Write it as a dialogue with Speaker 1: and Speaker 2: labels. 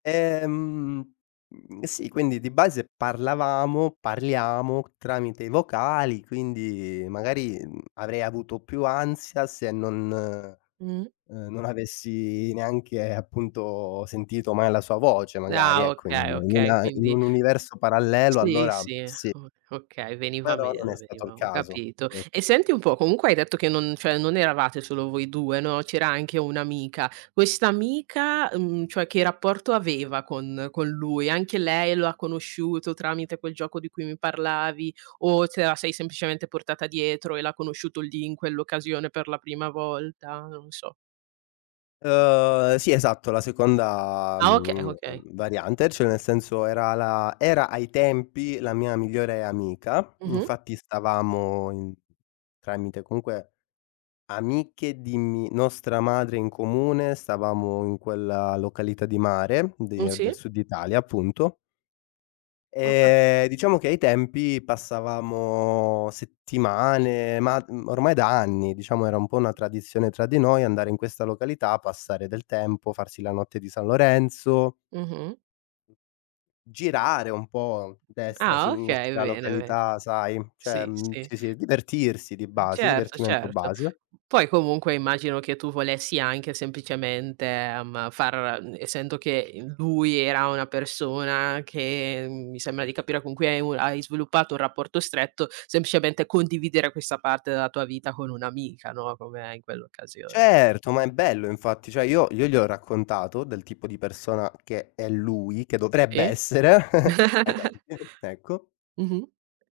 Speaker 1: Ehm, mhmm, sì quindi di base parlavamo, parliamo tramite i vocali, quindi magari, mhmm, avrei avuto più ansia se non, uhm,
Speaker 2: Mh.
Speaker 1: non avessi neanche appunto sentito mai la sua voce, magari
Speaker 2: Ah
Speaker 1: ecco, in un
Speaker 2: okay,
Speaker 1: in
Speaker 2: okay,
Speaker 1: una in
Speaker 2: quindi
Speaker 1: un universo parallelo
Speaker 2: Sì,
Speaker 1: allora
Speaker 2: sì,
Speaker 1: sì
Speaker 2: o okay, veniva
Speaker 1: però non
Speaker 2: meno,
Speaker 1: è stato il
Speaker 2: veniva ho
Speaker 1: caso,
Speaker 2: capito.
Speaker 1: sì.
Speaker 2: E senti un po', comunque hai detto che non cioè non eravate solo voi 2, no, c'era anche un'amica. Quest'amica, uhm, cioè che rapporto aveva con con lui? Anche lei lo ha conosciuto tramite quel gioco di cui mi parlavi, o te la sei semplicemente portata dietro e l'ha conosciuto lì, in quell'occasione per la prima volta? Non so.
Speaker 1: Uhm, sì esatto, la seconda,
Speaker 2: Ah okay,
Speaker 1: mhmm,
Speaker 2: okay.
Speaker 1: variante, cioè nel senso era la era ai tempi la mia migliore amica,
Speaker 2: Mh-mh.
Speaker 1: infatti stavamo in tramite comunque, amiche di mi nostra madre in comune, stavamo in quella località di mare, di
Speaker 2: Un
Speaker 1: del
Speaker 2: sì.
Speaker 1: Sud Italia, appunto
Speaker 2: Ho
Speaker 1: e
Speaker 2: capit
Speaker 1: diciamo che ai tempi passavamo settimane, ma d ormai da anni, diciamo era un po' una tradizione tra di noi andare in questa località, passare del tempo, farsi la notte di San Lorenzo
Speaker 2: Mh-mh.
Speaker 1: girare un po' destra,
Speaker 2: Ah okay,
Speaker 1: sinistra,
Speaker 2: bene, be
Speaker 1: località, sai? Cioè,
Speaker 2: sì,
Speaker 1: mhmm,
Speaker 2: sì.
Speaker 1: ci si divertirsi di base,
Speaker 2: Certo,
Speaker 1: divertimento
Speaker 2: certo.
Speaker 1: base.
Speaker 2: Poi comunque immagino che tu volessi anche semplicemente, ehm, far n essendo che, uhm, lui era una persona che, mi sembra di capire con cui hai un hai sviluppato un rapporto stretto, semplicemente condividere questa parte della tua vita con un'amica, no, come in quell'occasione.
Speaker 1: Certo, ma è bello infatti, cioè io io gli ho raccontato del tipo di persona che è lui, che dovrebbe
Speaker 2: E?
Speaker 1: essere, ai temp ecco.
Speaker 2: Mh-mh.